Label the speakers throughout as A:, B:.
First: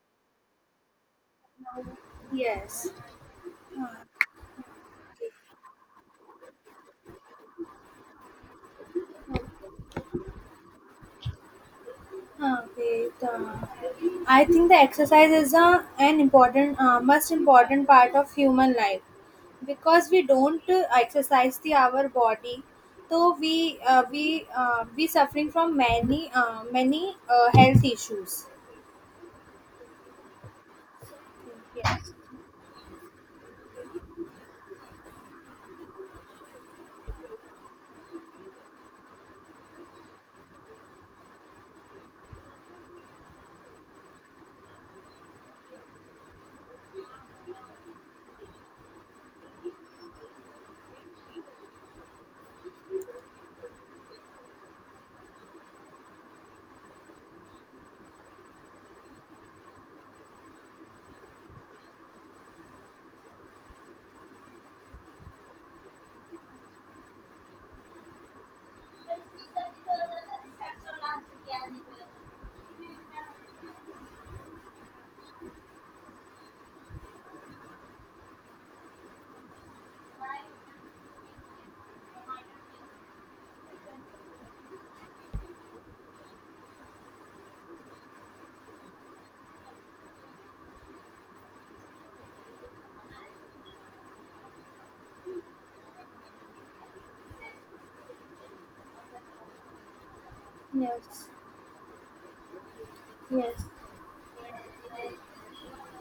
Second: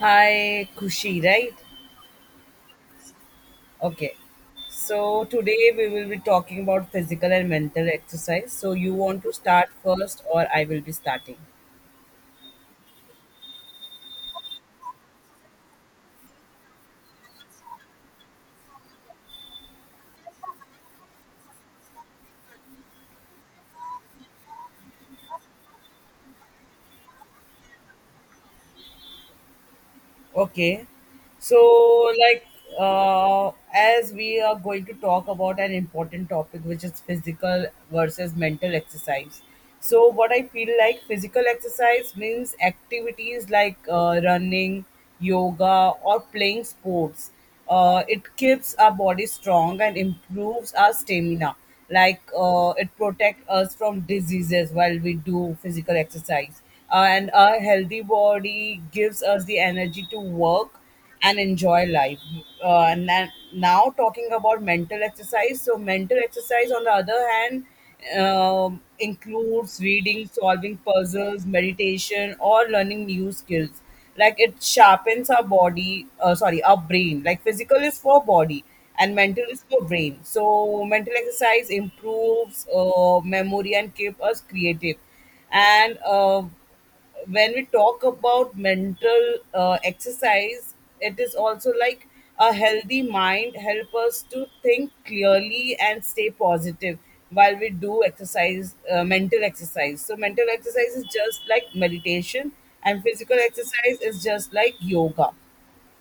A: Hi, Kushi, right?
B: Yes.
A: Okay. So today we will be talking about physical and mental exercise. So you want to start first, or I will be starting?
B: Uh, okay. The, I think the exercise is an important, most important part of human life because we don't exercise the our body, so we suffering from many health issues.
A: Okay. So
B: Yes.
A: like uh, as we are going to talk about an important topic, which is physical versus mental exercise. So what I feel like, physical exercise means activities like running, yoga, or playing sports. It keeps our body strong and improves our stamina. Like it protects us from diseases while we do physical exercise. And a healthy body gives us the energy to work and enjoy life. And then now, talking about mental exercise. So mental exercise, on the other hand, includes reading, solving puzzles, meditation, or learning new skills. Like, it sharpens our body, sorry, our brain. Like, physical is for body and mental is for brain. So mental exercise improves memory and keep us creative. And When we talk about mental exercise, it is also like, a healthy mind help us to think clearly and stay positive. While we do exercise mental exercise, so mental exercise is
B: Yes.
A: just like meditation and physical
B: Yes.
A: exercise is just like yoga.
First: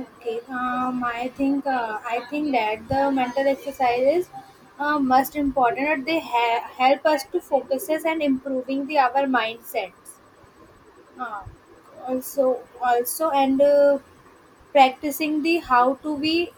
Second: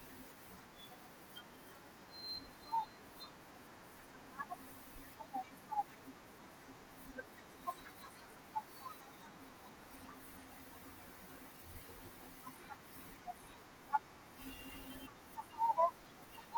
B: Okay, I think that the mental exercises most important. That they help us to focuses and improving the our mindsets. Uh, also, also, and practicing the how to be,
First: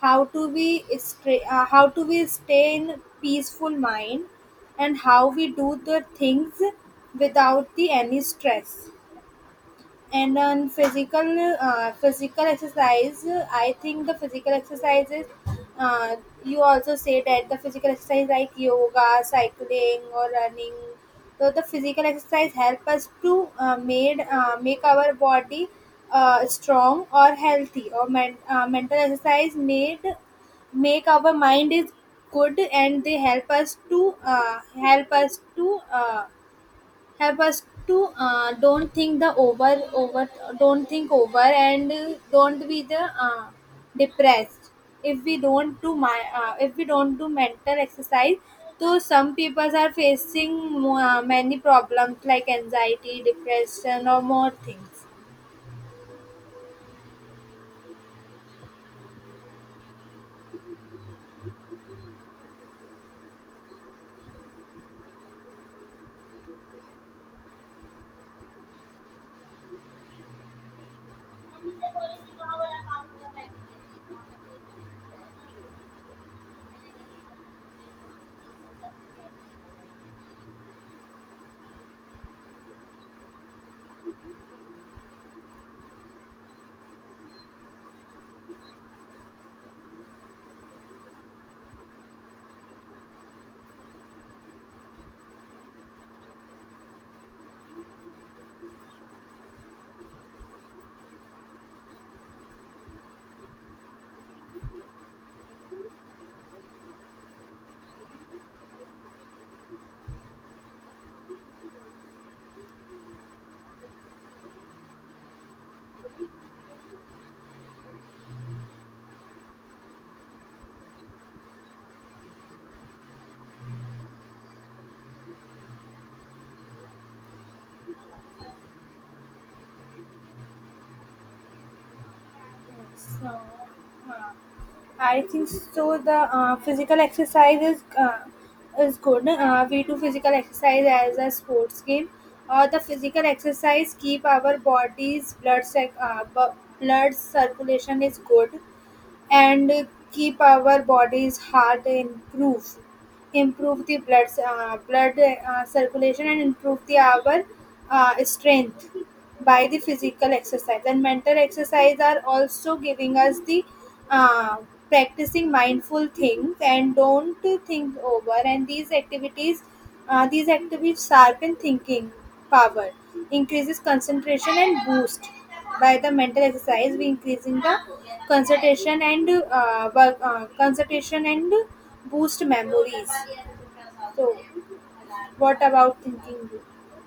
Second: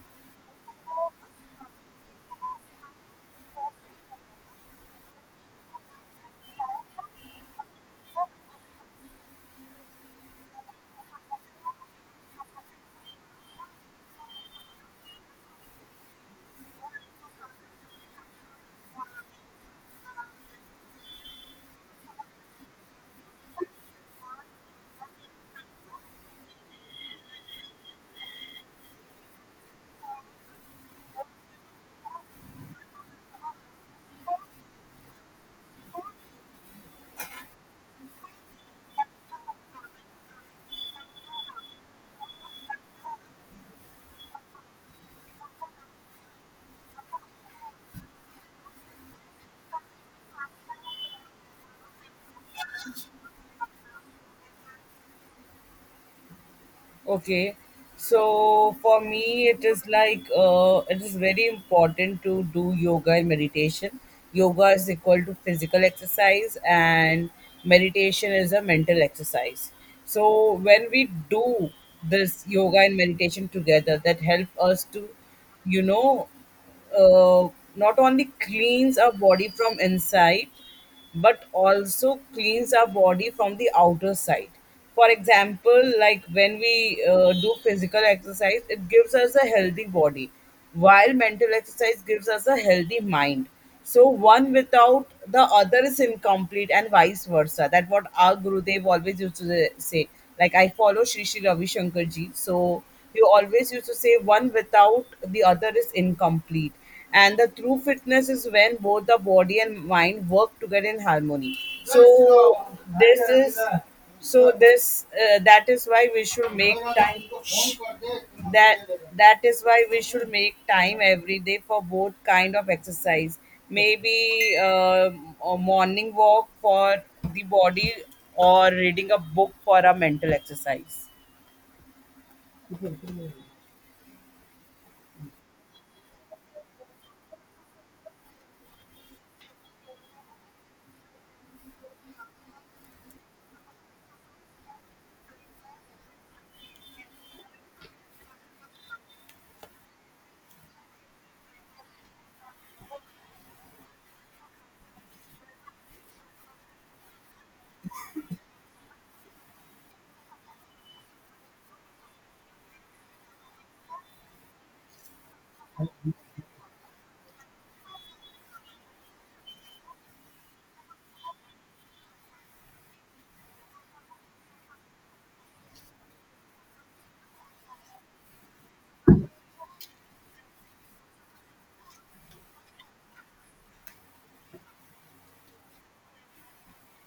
B: how to we stay in peaceful mind, and how we do the things without the any stress and on physical exercise. I think the physical exercises uh, you also say that the physical exercise like yoga, cycling, or running. So the physical exercise help us to made make our body strong or healthy or mental exercise made make our mind is good and they help us to help us to help us to don't think the over over don't think over and don't be the depressed if we don't do my if we don't do mental exercise. So some people are facing many problems like anxiety, depression, or more things.
A: Okay. So for me, it is like it is very important to do yoga and meditation. Yoga is equal to physical exercise, and meditation is a mental exercise. So when we do this yoga and meditation together, that help us to, you know, uh, not only cleans our body from inside, but also cleans our body from the outer side. For example, like, when we do physical exercise, it gives us a healthy body, while mental exercise gives us a healthy mind. So one without the other is incomplete, and vice versa. That what our Gurudev always used to say. Like, I follow Shri Sri Ravi Shankar ji, so he always used to say, one without the other is incomplete. And the true fitness is when both the body and mind work together in harmony. So this is, so this that is why we should make time that that is why we should make time every day for both kind of exercise. Maybe a morning walk for the body, or reading a book for a mental exercise.
B: So, I think so. The physical exercise is good. We do physical exercise as a sports game. The physical exercise keep our bodies blood circulation is good and keep our bodies heart improve the blood circulation and improve the our strength by the physical exercise. And mental exercise are also giving us the uh, practicing mindful things and don't think over. And these activities sharpen thinking power, increases concentration and boost. By the mental exercise we increasing the concentration and boost memories. So what about thinking?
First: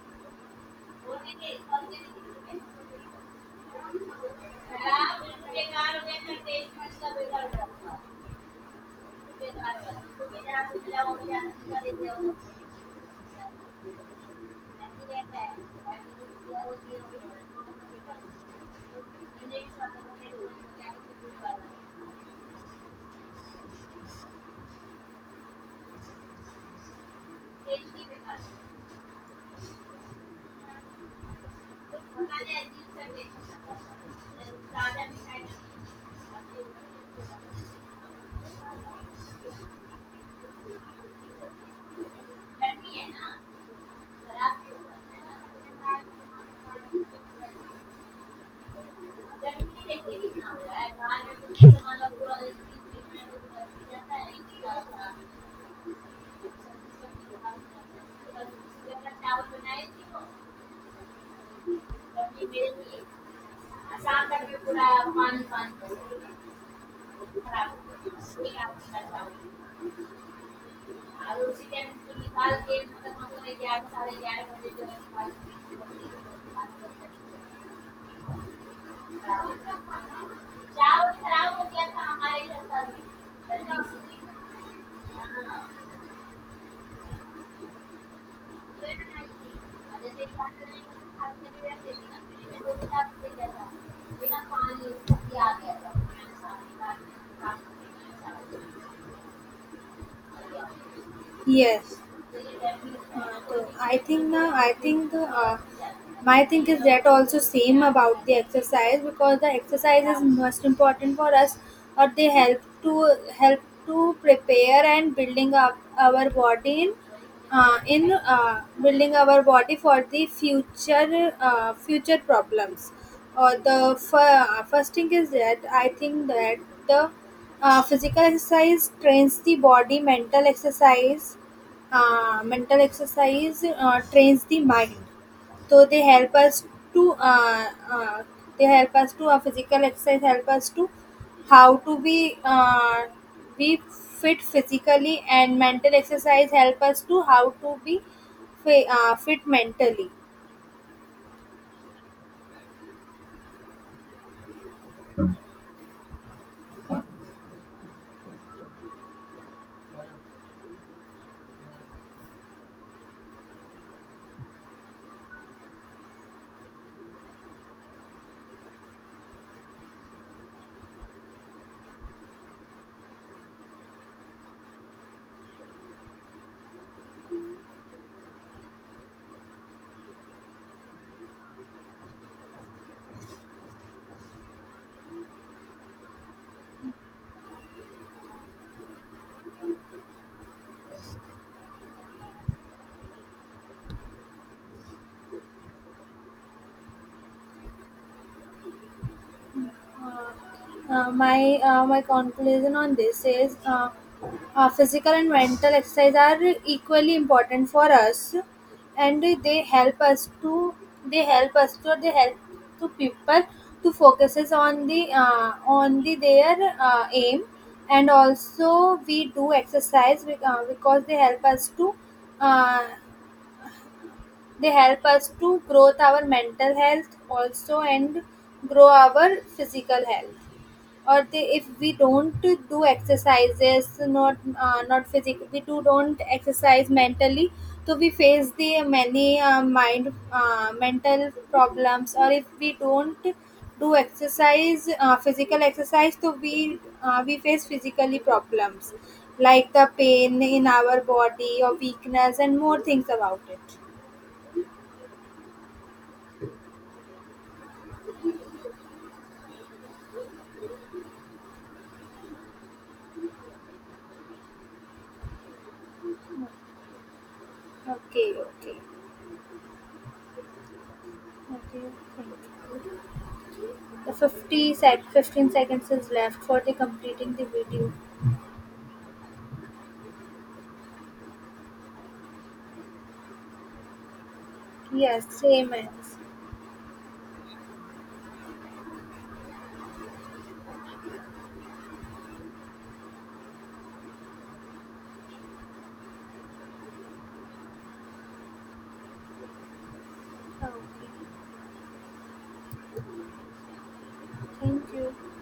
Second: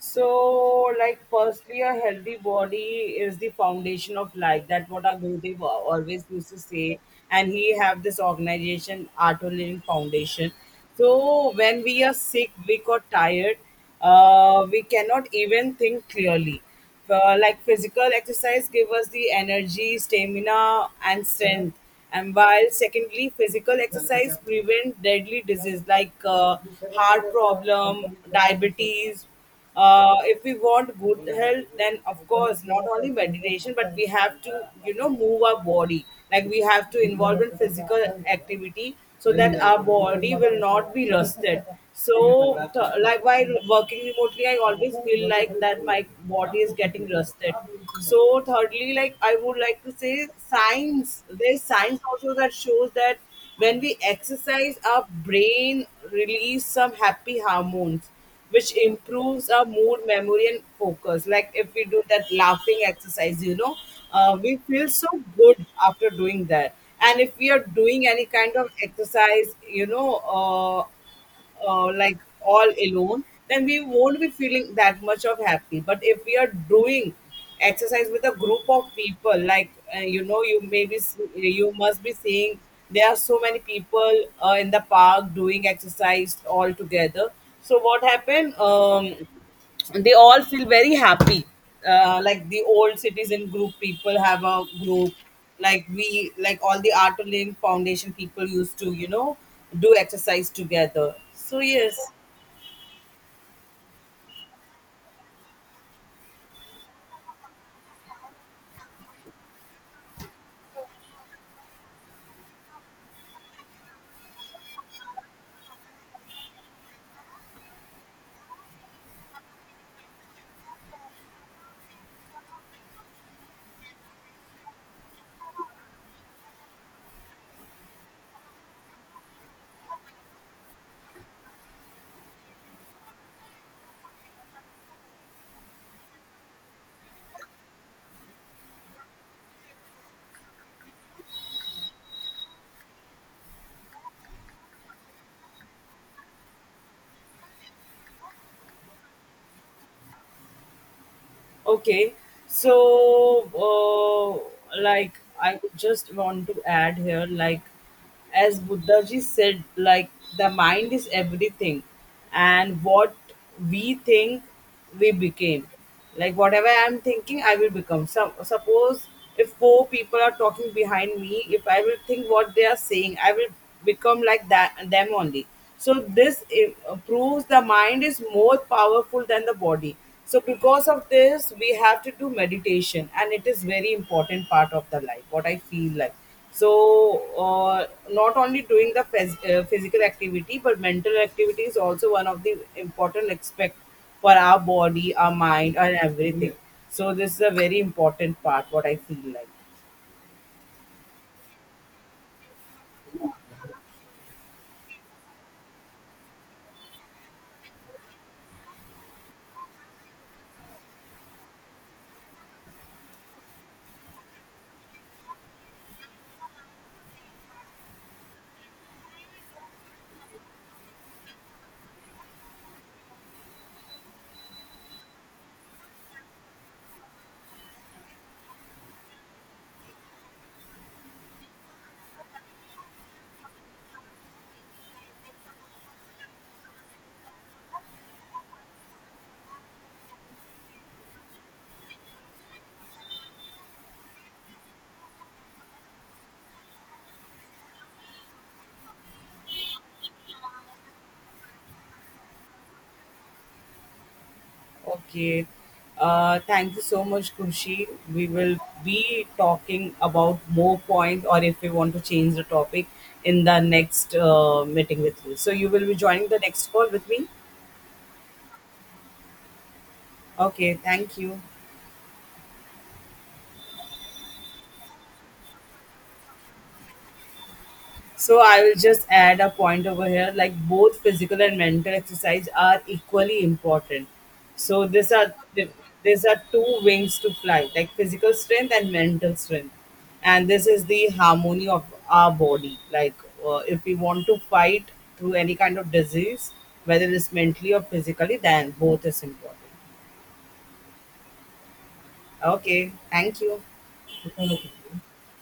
A: So, like, firstly, a healthy body is the foundation of life. That what our Gurudev always used to say, and he have this organization, Auto Living Foundation. So, when we are sick, weak, or tired, we cannot even think clearly. Like, physical exercise give us the energy, stamina, and strength. And while secondly, physical exercise prevent deadly disease like heart problem, diabetes. If we want good health, then of course not only meditation, but we have to, you know, move our body. Like, we have to involve in physical activity, so that our body will not be rusted. So, like, while working remotely, I always feel like that my body is getting rusted. So thirdly, like, I would like to say, science also that shows that when we exercise, our brain release some happy hormones, which improves our mood, memory, and focus. Like, if we do that laughing exercise, you know, we feel so good after doing that. And if we are doing any kind of exercise, you know, like, all alone, then we won't be feeling that much of happy. But if we are doing exercise with a group of people, like, you know, you may maybe you must be seeing there are so many people in the park doing exercise all together. So what happened? They all feel very happy. Like, the old citizen group people have a group, like, we like all the Art Link Foundation people used to, you know, do exercise together. So, yes.
B: Yes. Uh, I think my think is that also same about the exercise because the exercise is most important for us or they help to prepare and building up our body in building our body for the future problems. Or the first thing is that I think that the physical exercise trains the body. Mental exercise mental exercise trains the mind. So they help us to physical exercise help us to how to be fit physically, and mental exercise help us to how to be fit mentally.
A: Okay, so, like, I would just want to add here, like, as Buddha ji said, like, the mind is everything, and what we think, we became. Like, whatever I am thinking, I will become. So suppose if four people are talking behind me, if I will think what they are saying, I will become like that them only. So this proves the mind is more powerful than the body. So because of this, we have to do meditation, and it is very important part of the life. What I feel like. So, not only doing the physical activity, but mental activity is also one of the important aspect for our body, our mind, and everything. So this is a very important part. What I feel like.
B: uh, my conclusion on this is physical and mental exercise are equally important for us and they help us to they help us to they help to people to focuses on the their aim. And also we do exercise because they help us to uh, grow our mental health also and grow our physical health. Or they, if we don't do exercises, not not physical, we do don't exercise mentally, so we face the many mind mental problems. Or if we don't do exercise, physical exercise, so we face physically problems like the pain in our body or weakness and more things about it.
A: Okay. Thank you so much, Kushi. We will be talking about more points, or if we want to change the topic in the next meeting with you. So you will be joining the next call with me.
B: Okay, okay.
A: Okay. Thank you.
B: What do you think? The 50 sec 15 seconds is left for the completing the video.
A: So I will just add a point over here, like, both physical and mental exercise are equally important. So these
B: Yes,
A: are,
B: same as.
A: these are two wings to fly, like physical strength and mental strength. And this is the harmony of our body. Like, if we want to fight through any kind of disease, whether it's mentally or physically, then both is important.
B: Okay.
A: Okay, thank you.
B: Thank you.